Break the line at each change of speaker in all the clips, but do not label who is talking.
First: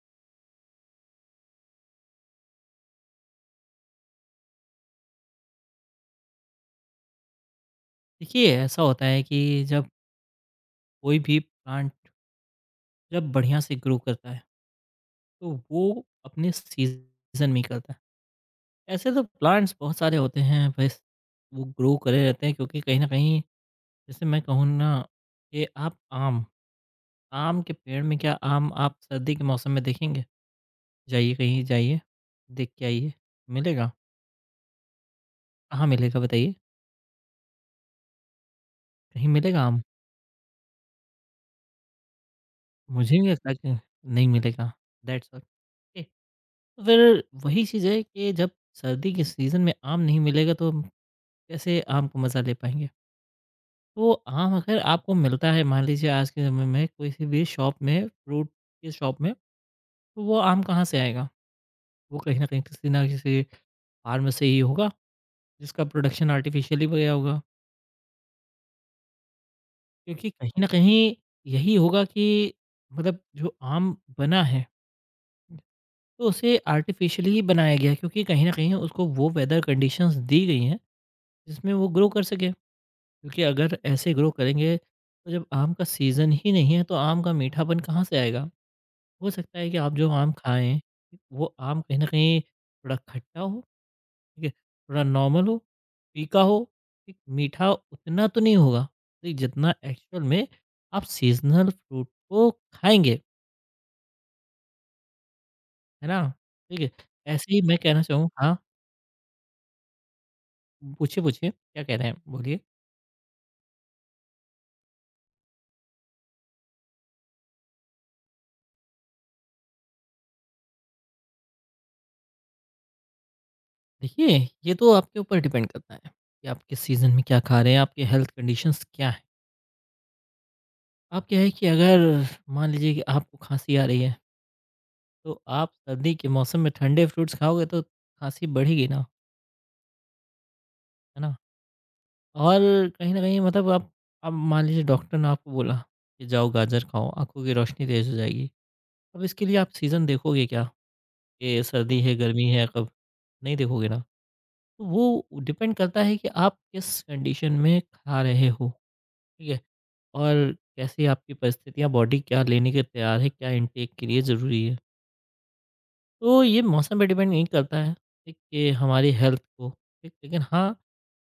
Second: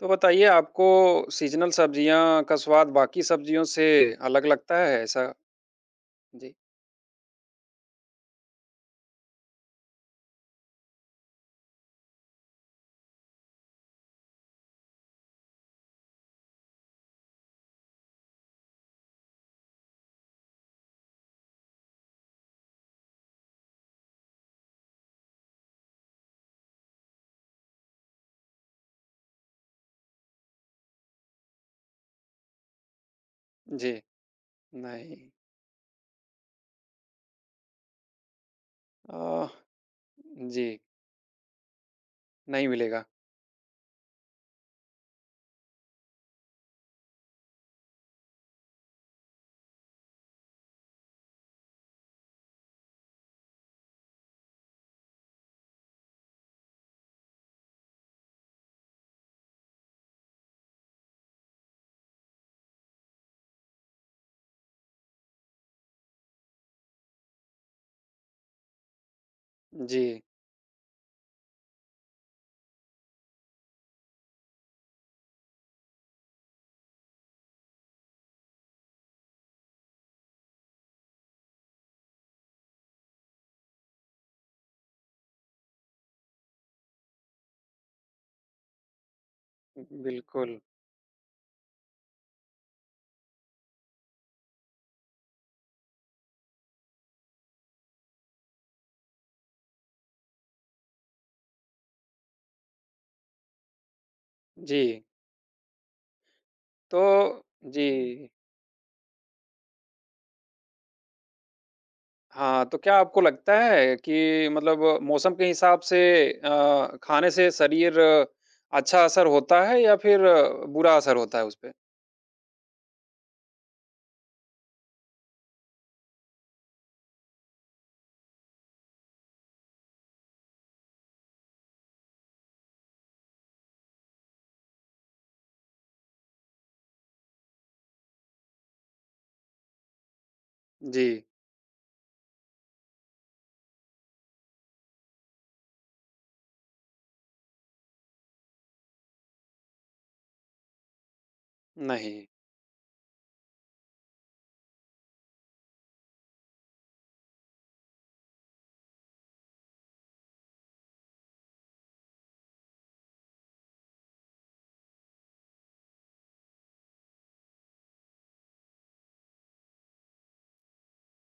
तो बताइए आपको सीज़नल सब्जियाँ का स्वाद बाकी सब्जियों से अलग लगता है ऐसा? जी।
देखिए ऐसा होता है कि जब कोई भी प्लांट जब बढ़िया से ग्रो करता है तो वो अपने सीजन में ही करता है। ऐसे तो प्लांट्स बहुत सारे होते हैं बस वो ग्रो करे रहते हैं क्योंकि कहीं ना कहीं जैसे मैं कहूँ ना कि आप आम आम के पेड़ में क्या आम आप सर्दी के मौसम में देखेंगे? जाइए कहीं जाइए, देख के आइए,
जी,
मिलेगा?
नहीं।
कहाँ मिलेगा बताइए, कहीं
अ,
मिलेगा आम?
जी, नहीं मिलेगा।
मुझे नहीं लगता कि नहीं मिलेगा। That's all. तो फिर वही चीज़ है कि जब सर्दी के सीज़न में आम नहीं मिलेगा तो हम कैसे आम का मज़ा ले पाएँगे? तो आम अगर आपको मिलता है, मान लीजिए आज के समय में किसी भी शॉप में, फ्रूट की शॉप में, तो वो आम कहाँ से आएगा? वो कहीं न कहीं किसी न किसी फार्म से ही होगा जिसका प्रोडक्शन आर्टिफ़िशियली गया होगा।
जी,
क्योंकि कहीं न कहीं यही होगा कि मतलब जो आम बना है, तो उसे आर्टिफ़िशियली ही बनाया गया है क्योंकि कहीं न कहीं उसको वो वेदर कंडीशंस दी गई हैं जिसमें वो ग्रो कर सके। क्योंकि अगर ऐसे ग्रो करेंगे तो जब आम का सीज़न ही नहीं है तो आम का मीठापन कहाँ से आएगा? हो सकता है कि आप जो आम
बिल्कुल।
खाएँ, वो आम कहीं न कहीं थोड़ा खट्टा हो, ठीक है? थोड़ा नॉर्मल हो, फीका हो, ठीक? मीठा उतना तो नहीं होगा, ठीक? जितना एक्चुअल में आप सीज़नल फ्रूट को खाएँगे,
जी।
है ना? ठीक है?
तो
ऐसे ही मैं
जी,
कहना चाहूँ, हाँ, पूछिए, पूछिए क्या कह रहे हैं? बोलिए।
हाँ, तो क्या आपको लगता है कि मतलब मौसम के हिसाब से खाने से शरीर अच्छा असर होता है या फिर बुरा असर होता है उसपे?
देखिए, ये तो आपके ऊपर डिपेंड करता है कि आप किस सीज़न में क्या खा रहे हैं, आपकी हेल्थ कंडीशंस क्या हैं। अब क्या है कि अगर मान लीजिए कि आपको खांसी आ रही है, तो आप सर्दी के मौसम में ठंडे फ्रूट्स खाओगे तो खांसी बढ़ेगी ना,
जी,
है ना? और कहीं न कहीं मतलब आप, अब मान लीजिए डॉक्टर ने आपको बोला कि जाओ गाजर खाओ, आँखों की रोशनी तेज़ हो जाएगी। अब इसके लिए आप सीज़न देखोगे क्या? कि सर्दी है,
नहीं।
गर्मी है कब? नहीं देखोगे ना। तो वो डिपेंड करता है कि आप किस कंडीशन में खा रहे हो, ठीक है? और कैसी आपकी परिस्थितियाँ, बॉडी क्या लेने के लिए तैयार है, क्या इनटेक के लिए ज़रूरी है। तो ये मौसम पे डिपेंड नहीं करता है, ठीक, कि हमारी हेल्थ को, ठीक। लेकिन हाँ,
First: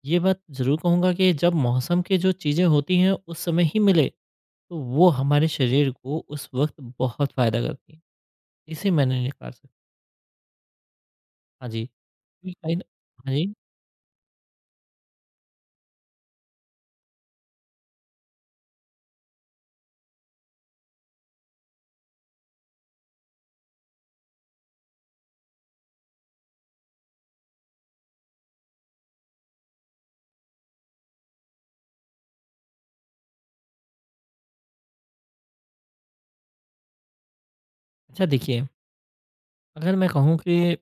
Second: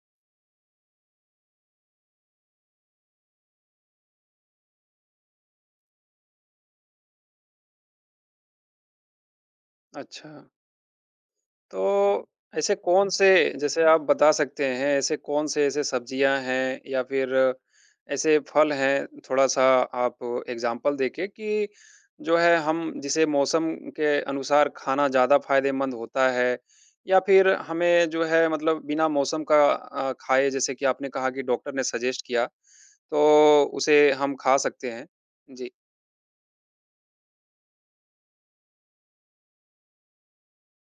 ये बात ज़रूर कहूँगा कि जब मौसम की जो चीज़ें होती हैं उस समय ही मिले, तो वो हमारे शरीर को उस वक़्त बहुत फ़ायदा करती हैं। इसे मैंने निकाल सक,
अच्छा।
हाँ जी,
तो
क्योंकि
ऐसे
कहीं न,
कौन से
हाँ जी।
जैसे आप बता सकते हैं ऐसे कौन से ऐसे सब्जियां हैं या फिर ऐसे फल हैं थोड़ा-सा आप एग्जांपल देके कि जो है हम जिसे मौसम के अनुसार खाना ज़्यादा फ़ायदेमंद होता है या फिर हमें जो है मतलब बिना मौसम का खाए जैसे कि आपने कहा कि डॉक्टर ने सजेस्ट किया तो उसे हम खा सकते हैं। जी।
अच्छा देखिए, अगर मैं कहूँ कि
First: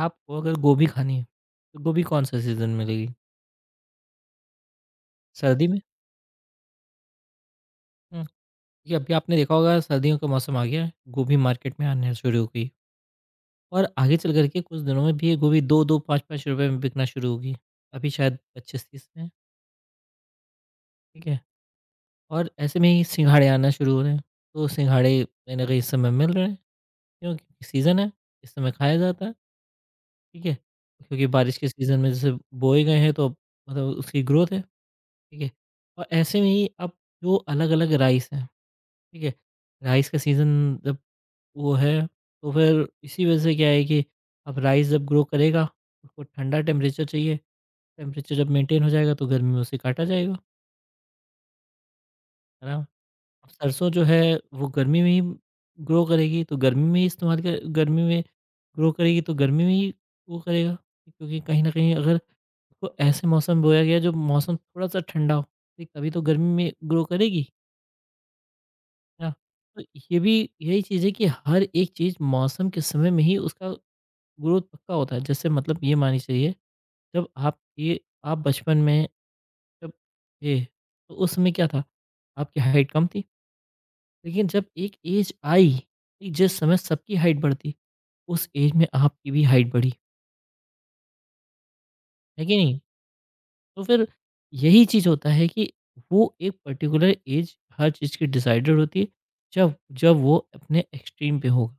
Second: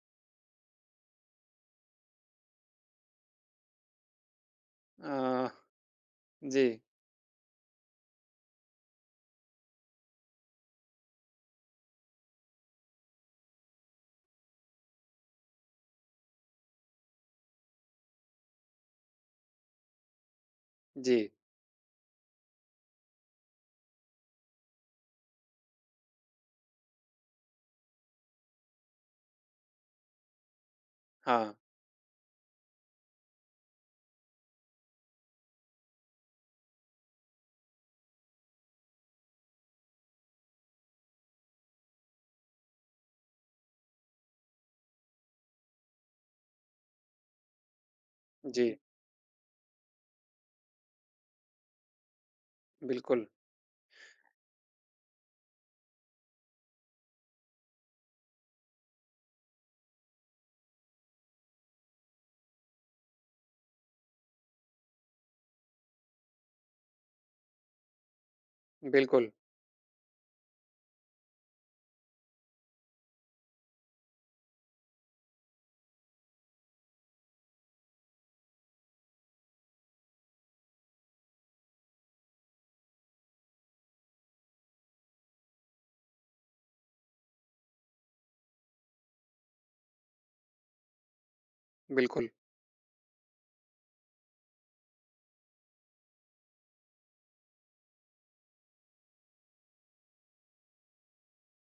आपको अगर गोभी खानी है, तो गोभी कौन-से सीज़न में मिलेगी?
अ,
सर्दी में?
जी,
हुँ, ये अभी आपने देखा होगा सर्दियों का मौसम आ गया है, गोभी मार्केट में आना शुरू हो गई। और आगे चल कर के कुछ दिनों में भी ये गोभी 2-2, 5-5 रुपए में बिकना शुरू होगी। अभी शायद 25-30 में,
जी।
ठीक है? और ऐसे में ही सिंघाड़े आना शुरू हो रहे हैं। तो सिंघाड़े कहीं न कहीं इस समय मिल रहे हैं, क्यों? क्योंकि सीज़न है, इस समय खाया जाता है, ठीक है? क्योंकि
हाँ,
बारिश के सीज़न में जैसे बोए गए हैं तो अब मतलब उसकी ग्रोथ है, ठीक है? और ऐसे में ही अब जो अलग-अलग राइस हैं, ठीक है? राइस का सीज़न जब वो है, तो फिर इसी वजह से क्या है कि अब राइस जब ग्रो करेगा, उसको ठंडा टेम्परेचर चाहिए। टेम्परेचर जब
जी।
मेंटेन हो जाएगा तो गर्मी में उसे काटा जाएगा, है ना?
बिल्कुल,
अब सरसों जो है वो गर्मी में ही ग्रो करेगी तो गर्मी में ही इस्तेमाल कर, गर्मी में ग्रो करेगी तो गर्मी में ही वो करेगा। क्योंकि कहीं न कहीं अगर उसको ऐसे मौसम में बोया गया जो मौसम थोड़ा-सा ठंडा हो, ठीक तभी तो गर्मी में ग्रो करेगी, है ना?
बिल्कुल,
तो ये भी यही चीज़ है कि हर एक चीज़ मौसम के समय में ही उसका ग्रोथ पक्का होता है। जैसे मतलब ये माननी चाहिए, जब आप ये आप बचपन में तब ये, तो उस समय क्या था आपकी हाइट कम थी, लेकिन जब एक एज आई ठीक, जिस समय सबकी हाइट बढ़ती उस एज में आपकी भी हाइट बढ़ी,
बिल्कुल।
है कि नहीं? तो फिर यही चीज़ होता है कि वो एक पर्टिकुलर एज हर चीज़ की डिसाइडेड होती है जब, जब वो अपने एक्सट्रीम पे होगा,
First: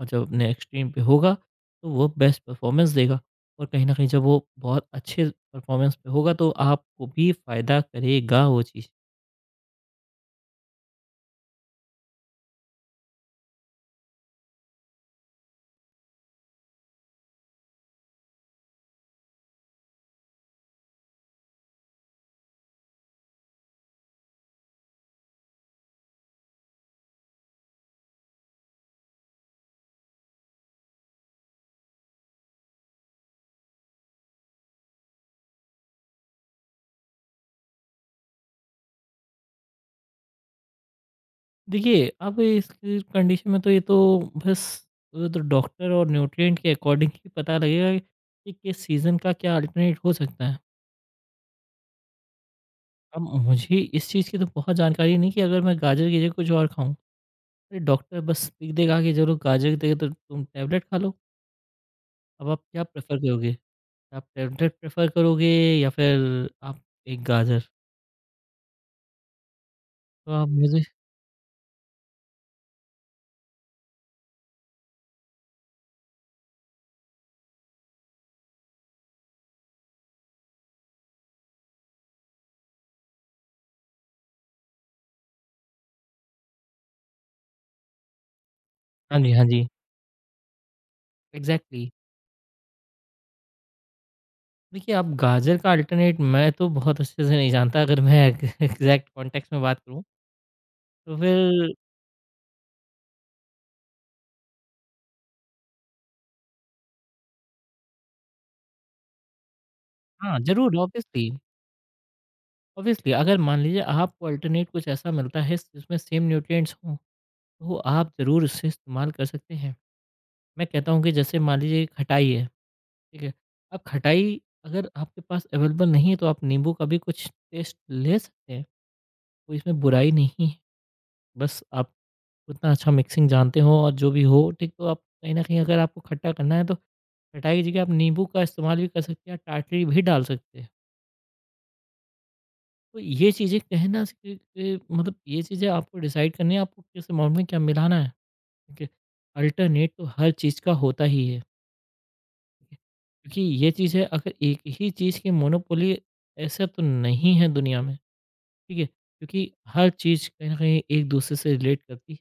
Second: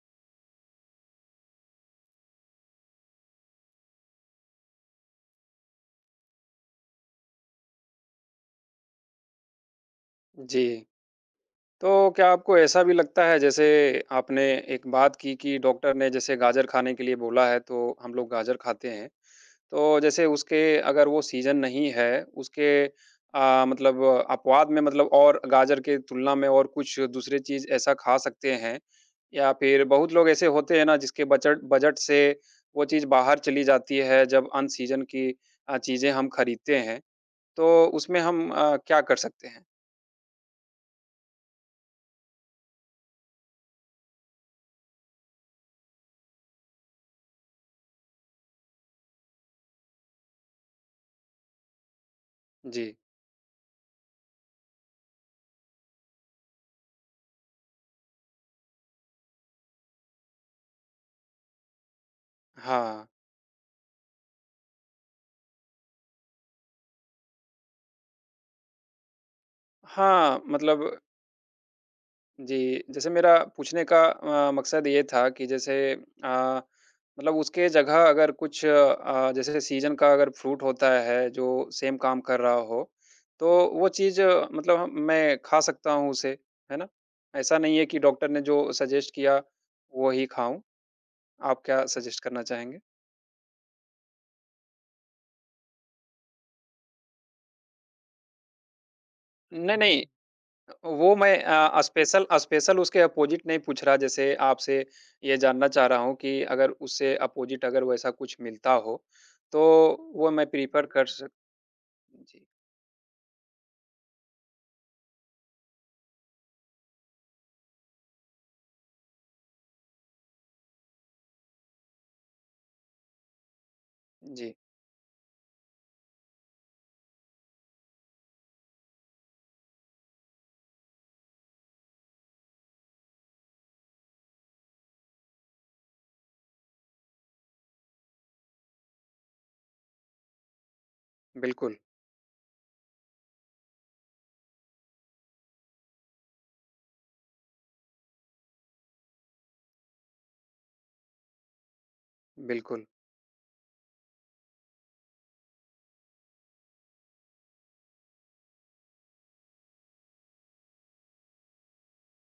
और जब अपने एक्सट्रीम पे होगा तो वो बेस्ट परफॉर्मेंस देगा, और कहीं ना कहीं जब वो बहुत अच्छे परफॉर्मेंस पे होगा तो आपको भी फ़ायदा करेगा वो चीज़।
जी। तो क्या आपको ऐसा भी लगता है जैसे आपने एक बात की कि डॉक्टर ने जैसे गाजर खाने के लिए बोला है तो हम लोग गाजर खाते हैं। तो जैसे उसके अगर वो सीज़न नहीं है उसके मतलब अपवाद में मतलब और गाजर के तुलना में और कुछ दूसरे चीज़ ऐसा खा सकते हैं या फिर बहुत लोग ऐसे होते हैं ना जिसके बजट बजट से वो चीज़ बाहर चली जाती है जब अन सीज़न की चीज़ें हम खरीदते हैं। तो उसमें हम क्या कर सकते हैं?
देखिए, अब इस कंडीशन में तो ये तो बस, वो तो डॉक्टर और न्यूट्रिएंट के अकॉर्डिंग ही पता लगेगा कि किस सीज़न का क्या अल्टरनेट हो सकता है।
जी।
अब मुझे इस चीज़ की तो बहुत जानकारी नहीं कि अगर मैं गाजर की जगह कुछ और खाऊँ, अरे डॉक्टर बस लिख देगा कि चलो गाजर की जगह तो तुम टैबलेट खा लो। अब आप क्या
हाँ।
प्रेफ़र करोगे? आप टैबलेट प्रेफ़र करोगे या फिर आप एक गाजर? तो
हाँ,
आप
मतलब
मुझे,
जी, जैसे मेरा पूछने का मकसद ये था कि जैसे मतलब उसके जगह अगर कुछ जैसे सीज़न का अगर फ्रूट होता है जो सेम काम कर रहा हो, तो वो चीज़ आ, मतलब हम मैं खा सकता हूँ उसे, है ना? ऐसा नहीं है कि डॉक्टर ने जो सजेस्ट
हाँ जी,
किया,
हाँ जी।
वो ही खाऊँ। आप क्या
एग्ज़ैक्टली।
सजेस्ट करना चाहेंगे?
देखिए, आप गाजर का अल्टरनेट मैं तो बहुत अच्छे से नहीं जानता अगर मैं एग्ज़ैक्ट कॉन्टेक्स्ट में
नहीं,
बात करूँ,
नहीं, वो
तो
मैं
फिर
स्पेशल स्पेशल उसके अपोजिट नहीं पूछ रहा, जैसे आपसे ये जानना चाह रहा हूँ कि अगर उससे अपोजिट अगर वैसा कुछ मिलता हो, तो वो
हाँ,
मैं
ज़रूर
प्रेफ़र कर
ऑब्वियसली।
सक जी,
ऑब्वियसली अगर मान लीजिए आपको अल्टरनेट कुछ ऐसा मिलता है जिसमें सेम न्यूट्रिएंट्स हों, तो आप ज़रूर उसे इस्तेमाल कर सकते हैं। मैं कहता हूँ कि जैसे मान लीजिए खटाई है, ठीक है? अब खटाई
जी,
अगर आपके पास अवेलेबल नहीं है तो आप नींबू का भी कुछ टेस्ट ले सकते हैं, कोई इसमें बुराई नहीं है। बस आप उतना अच्छा मिक्सिंग जानते हो और जो भी हो, ठीक तो आप कहीं न कहीं अगर आपको खट्टा करना है तो खटाई की जगह आप नींबू का इस्तेमाल भी कर सकते हैं, टाटरी भी डाल सकते हैं।
बिल्कुल,
तो ये चीज़ें कहना से के मतलब ये चीज़ें आपको डिसाइड करनी है, आपको किस अमाउंट में क्या मिलाना है, ठीक है। अल्टरनेट तो हर चीज़ का होता ही है, ठीक है।
बिल्कुल।
क्योंकि ये चीज़ है अगर एक ही चीज़ की मोनोपोली, ऐसा तो नहीं है दुनिया में, ठीक है। क्योंकि हर चीज़ कहीं न कहीं एक-दूसरे से रिलेट करती है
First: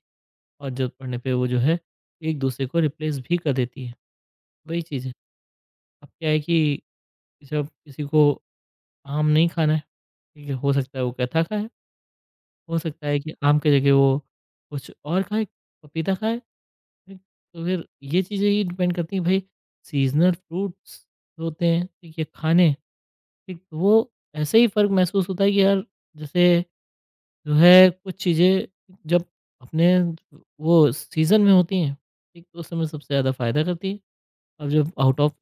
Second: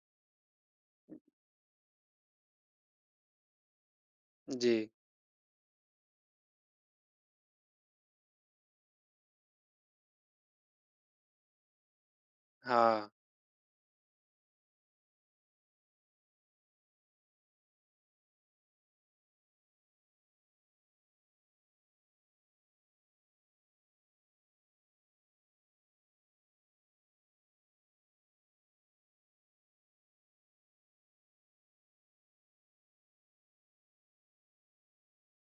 और ज़रूरत पड़ने पे वो जो है, एक-दूसरे को रिप्लेस भी कर देती है। वही
जी,
चीज़ है। अब क्या है कि जब किसी को आम नहीं खाना है, ठीक है, हो सकता है वो गट्ठा खाए, हो सकता
हाँ,
है कि आम की जगह वो कुछ और खाए, पपीता खाए, ठीक। तो फिर ये चीज़ें ही डिपेंड करती हैं भाई, सीज़नल फ्रूट्स होते हैं, ठीक है, खाने, ठीक, तो वो ऐसे ही फ़र्क महसूस होता है कि यार, जैसे जो है कुछ चीज़ें जब अपने वो सीज़न में होती हैं, ठीक, तो उस समय सबसे ज़्यादा फ़ायदा करती है। अब जब out of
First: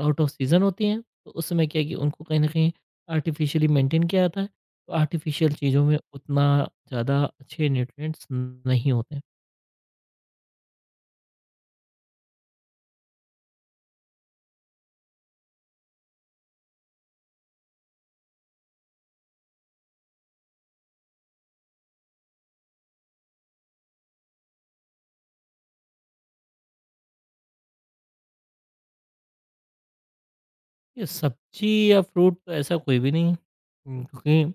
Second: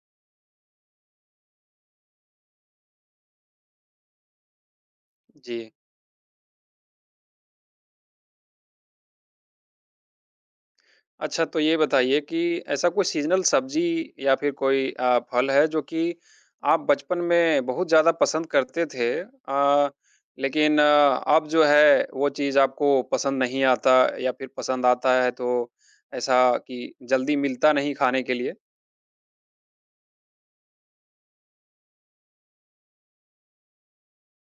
out of season होती हैं तो उस समय क्या है कि उनको कहीं न कहीं आर्टिफ़िशियली मेंटेन किया जाता है। तो आर्टिफ़िशियल
जी।
चीज़ों में उतना ज़्यादा अच्छे न्यूट्रिएंट्स नहीं होते हैं।
अच्छा, तो ये बताइए कि ऐसा कोई सीज़नल सब्ज़ी या फिर कोई फल है जो कि आप बचपन में बहुत ज़्यादा पसंद करते थे लेकिन आ, अब जो है वो चीज़ आपको पसंद नहीं आता या फिर पसंद आता है तो ऐसा कि जल्दी मिलता नहीं खाने के लिए?
ये सब्ज़ी या फ्रूट तो ऐसा कोई भी नहीं है, क्योंकि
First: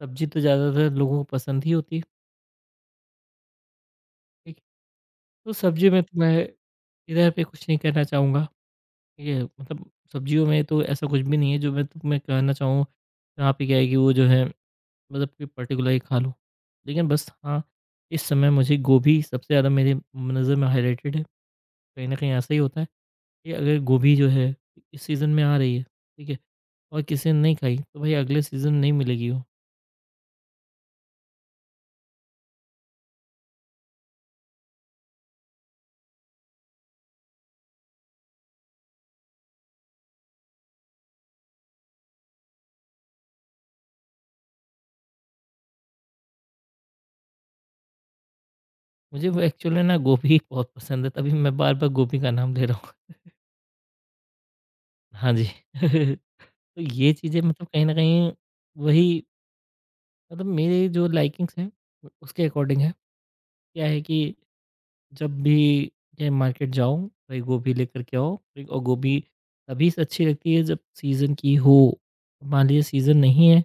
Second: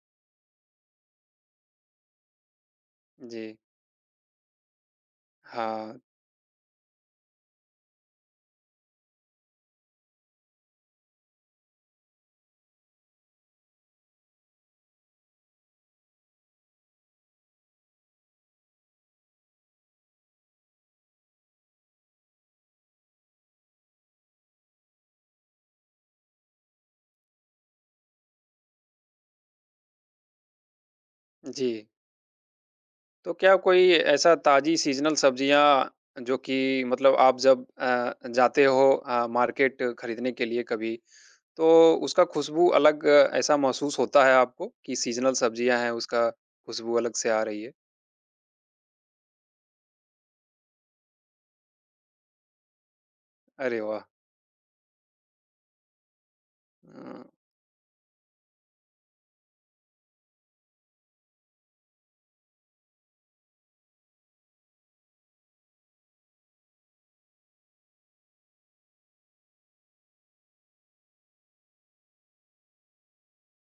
सब्ज़ी तो ज़्यादातर लोगों को पसंद ही होती है,
जी।
ठीक है। तो सब्ज़ी
हाँ,
में तो मैं इधर पे कुछ नहीं कहना चाहूँगा, ये मतलब सब्ज़ियों में तो ऐसा कुछ भी नहीं है जो मैं तुम्हें कहना चाहूँ। यहाँ पे क्या है कि वो जो है मतलब कि पर्टिकुलर ही खा लूँ। लेकिन बस हाँ, इस समय मुझे गोभी सबसे ज़्यादा मेरे नज़र में हाइलाइटेड है। कहीं न कहीं ऐसा ही होता है कि अगर गोभी जो है इस सीज़न में आ रही है, ठीक है? और किसी ने नहीं खाई तो भाई अगले सीज़न नहीं मिलेगी वो।
जी। तो क्या कोई ऐसा ताज़ी सीज़नल सब्ज़ियाँ जो कि मतलब आप जब जाते हो मार्केट खरीदने के लिए कभी तो उसका खुशबू अलग ऐसा महसूस होता है आपको कि सीज़नल सब्जियाँ हैं, उसका खुशबू अलग से आ रही है?
मुझे वो एक्चुअल में ना गोभी बहुत पसंद है तभी मैं बार-बार गोभी का नाम ले रहा हूँ।
अरे वाह!
हाँ जी। तो ये
अ,
चीज़ें मतलब कहीं न कहीं वही, मतलब मेरे जो लाइकिंग्स हैं उसके अकॉर्डिंग है। क्या है कि जब भी चाहे मार्केट जाओ भाई गोभी लेकर के आओ, भाई और गोभी तभी से अच्छी लगती है जब सीज़न की हो। मान लीजिए सीज़न नहीं है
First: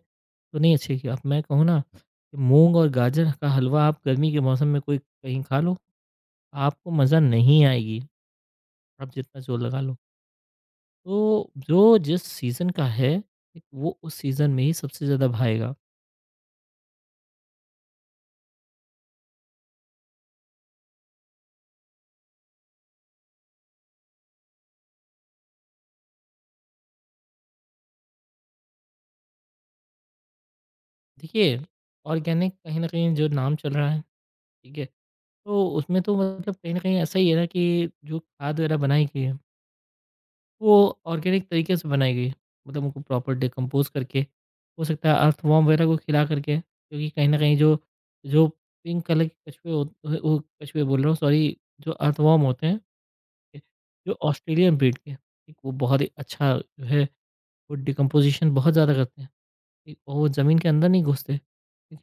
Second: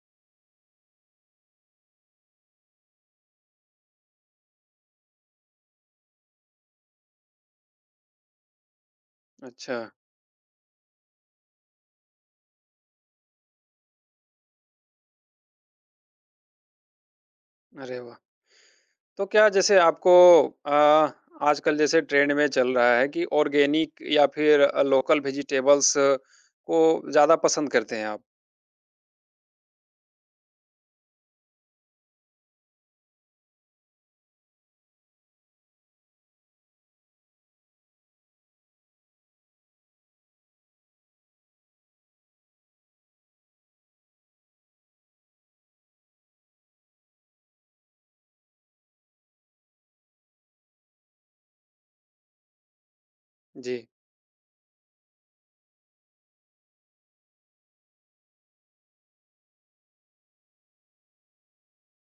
तो नहीं अच्छी लगती। अब मैं कहूँ ना कि मूंग और गाजर का हलवा आप गर्मी के मौसम में कोई कहीं खा लो, आपको मज़ा नहीं आएगी, आप जितना जोर
अच्छा,
लगा लो। तो जो जिस सीज़न का है ठीक, वो उस सीज़न में ही सबसे ज़्यादा भाएगा।
अरे वाह! तो क्या जैसे आपको अ, आजकल जैसे ट्रेंड में चल रहा है कि ऑर्गेनिक या फिर लोकल वेजिटेबल्स को ज़्यादा पसंद करते हैं आप?
देखिए, ऑर्गेनिक कहीं ना कहीं जो नाम चल रहा है, ठीक है, तो उसमें तो मतलब कहीं न कहीं ऐसा ही है ना कि जो खाद वगैरह बनाई गई है, वो ऑर्गेनिक तरीके से बनाई गई है। मतलब उनको प्रॉपर डिकम्पोज़ करके, हो सकता है अर्थवॉर्म वगैरह को खिला करके क्योंकि कहीं न कहीं जो जो पिंक कलर के कछुए हो, ओ कछुए बोल रहा हूँ सॉरी, जो अर्थवॉर्म होते हैं, ठीक है,
जी,
जो ऑस्ट्रेलियन ब्रीड के, ठीक, वो बहुत ही अच्छा जो है वो डिकम्पोज़िशन बहुत ज़्यादा करते हैं, ठीक, और वो ज़मीन के अंदर नहीं घुसते, ठीक।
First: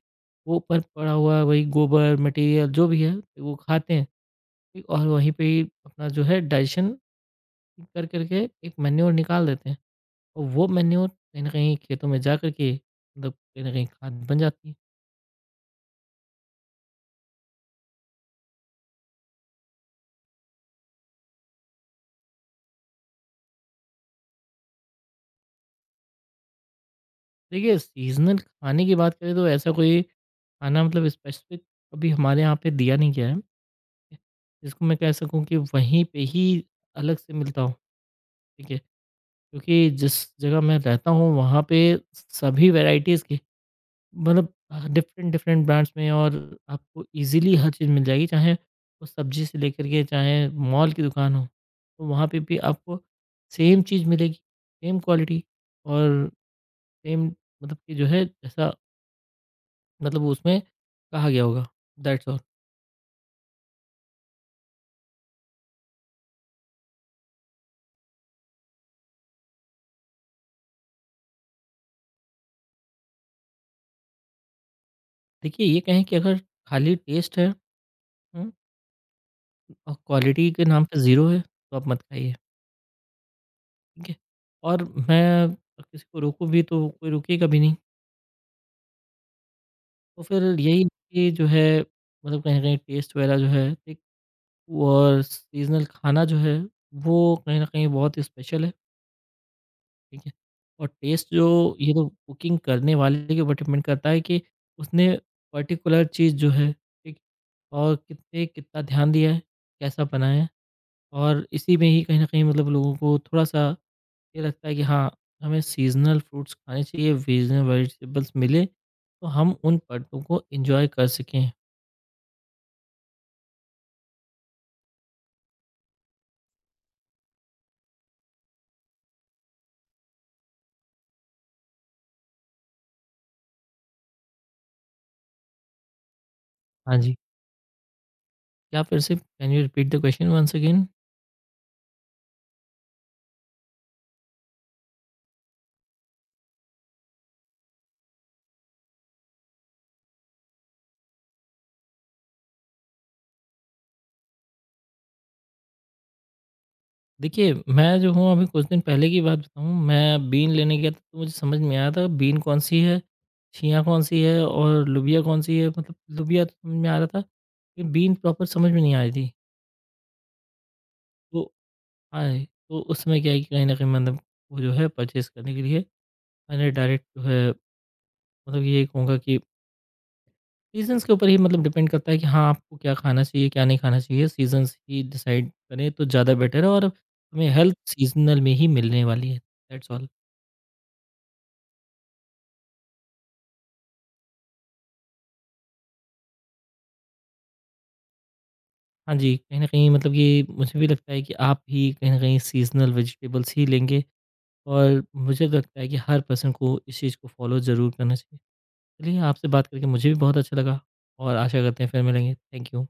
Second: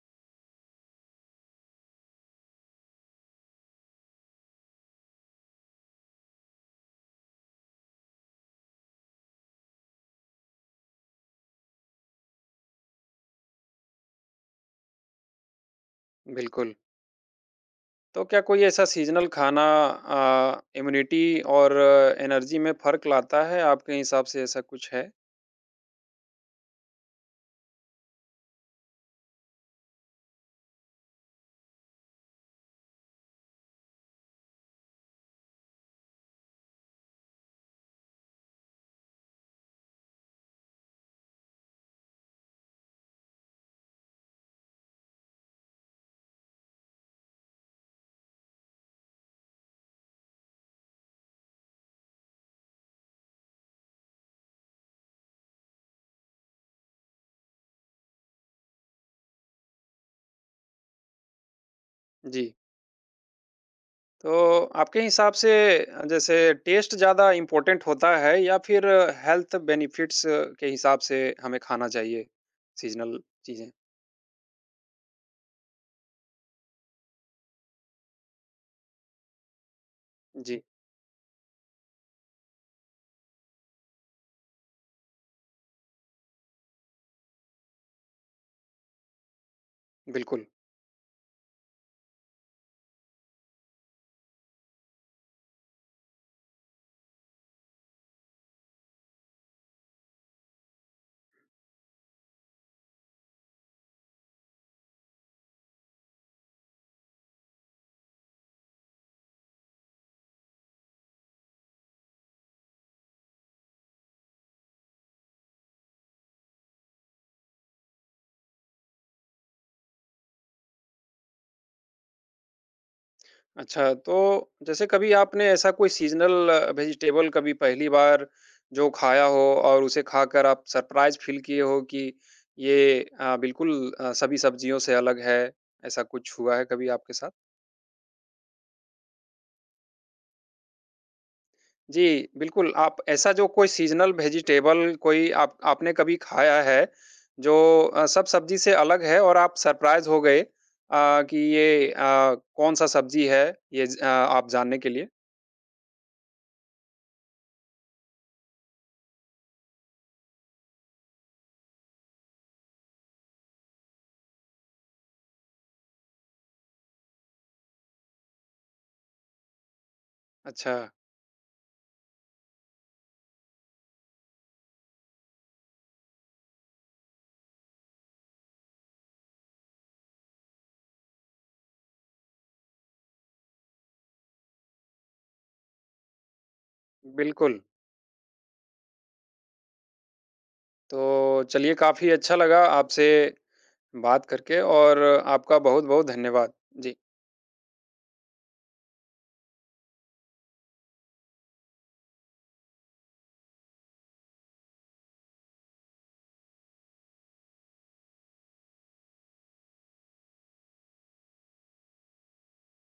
वो ऊपर पड़ा हुआ वही गोबर, मटीरियल जो भी है, वो खाते हैं। ठीक, और वहीं पे ही अपना जो है डाइजेशन कर करके एक मैन्योर निकाल देते हैं और वो मैन्योर कहीं ना कहीं खेतों में जा करके मतलब कहीं ना कहीं खाद बन जाती है।
बिल्कुल। तो क्या कोई ऐसा सीज़नल खाना इम्यूनिटी और एनर्जी में फ़र्क लाता है? आपके हिसाब से ऐसा कुछ है?
देखिए, सीजनल खाने की बात करें तो ऐसा कोई खाना मतलब स्पेसिफिक अभी हमारे यहाँ पे दिया नहीं गया है, ठीक है, जिसको मैं कह सकूँ कि वहीं पे ही अलग से मिलता हूँ, ठीक है, क्योंकि जिस जगह मैं रहता हूँ वहाँ पे सभी वेराइटीज़ के, मतलब डिफरेंट डिफरेंट ब्रांड्स में, और आपको इजीली हर चीज़ मिल जाएगी, चाहे वो सब्जी से लेकर के चाहे मॉल की दुकान हो तो वहाँ पे भी आपको सेम चीज़ मिलेगी, सेम क्वालिटी और सेम, मतलब कि जो है जैसा मतलब उसमें कहा गया होगा, दैट्स ऑल।
जी। तो आपके हिसाब से जैसे टेस्ट ज़्यादा इम्पोर्टेंट होता है या फिर हेल्थ बेनिफिट्स के हिसाब से हमें खाना चाहिए सीज़नल चीज़ें?
देखिए, ये कहें कि अगर खाली टेस्ट है, हम्म, और क्वालिटी
जी,
के नाम पे ज़ीरो है तो आप मत खाइए, ठीक है। और मैं किसी को रोकूं भी तो कोई रुकेगा भी नहीं। तो फिर
बिल्कुल।
यही कि जो है मतलब कहीं न कहीं टेस्ट वगैरह जो है ठीक, और सीज़नल खाना जो है वो कहीं न कहीं बहुत स्पेशल है, ठीक है? और टेस्ट जो, ये तो कुकिंग करने वाले के ऊपर डिपेंड करता है कि उसने पर्टिकुलर चीज़ जो है, ठीक? और कितने कितना ध्यान दिया है, कैसा बनाया है, और इसी में ही कहीं न कहीं मतलब लोगों को थोड़ा-सा ये लगता है कि हाँ, हमें सीज़नल फ्रूट्स खाने चाहिए, वेजन वेजिटेबल्स मिले, तो हम उन पर्टों को एन्जॉय कर सकें।
अच्छा, तो जैसे कभी आपने ऐसा कोई सीज़नल वेजिटेबल कभी पहली बार जो खाया हो और उसे खाकर आप सरप्राइज़ फ़ील किए हो कि ये बिल्कुल अ, सभी सब्जियों से अलग है, ऐसा कुछ हुआ है कभी
हाँ
आपके
जी।
साथ?
क्या फिर से can you repeat the question once again?
जी, बिल्कुल, आप ऐसा जो कोई सीज़नल वेजिटेबल कोई आप आपने कभी खाया है, जो सब सब्ज़ी से अलग है और आप सरप्राइज़ हो गए कि ये कौन-सा सब्ज़ी है? ये ज आप जानने के लिए?
देखिए, मैं जो हूँ अभी कुछ दिन पहले की बात बताऊँ, मैं बीन लेने गया था तो मुझे समझ में आया था बीन कौन-सी है, छिया कौन-सी है और लुबिया कौन-सी है, मतलब लुबिया तो समझ में आ रहा था, लेकिन बीन प्रॉपर समझ में नहीं आ रही थी।
अच्छा,
तो आए, तो उस समय क्या है कि कहीं न कहीं मतलब वो जो है परचेज़ करने के लिए मैंने डायरेक्ट जो है, मतलब ये कहूँगा कि सीज़न्स के ऊपर ही मतलब डिपेंड करता है कि हाँ, आपको क्या खाना चाहिए, क्या नहीं खाना चाहिए, सीज़न्स ही डिसाइड करें तो ज़्यादा बेटर है और हमें
बिल्कुल।
हेल्प सीज़नल में ही मिलने वाली है, दैट्स ऑल।
तो चलिए काफ़ी अच्छा लगा आपसे बात करके और आपका बहुत-बहुत धन्यवाद। जी।
हाँ जी, कहीं न कहीं मतलब ये मुझे भी लगता है कि आप भी कहीं न कहीं सीज़नल वेजिटेबल्स ही लेंगे और मुझे तो लगता है कि हर पर्सन को इस चीज़ को फ़ॉलो ज़रूर करना चाहिए। चलिए, आपसे बात करके मुझे भी बहुत अच्छा लगा और आशा करते हैं फिर मिलेंगे। Thank you.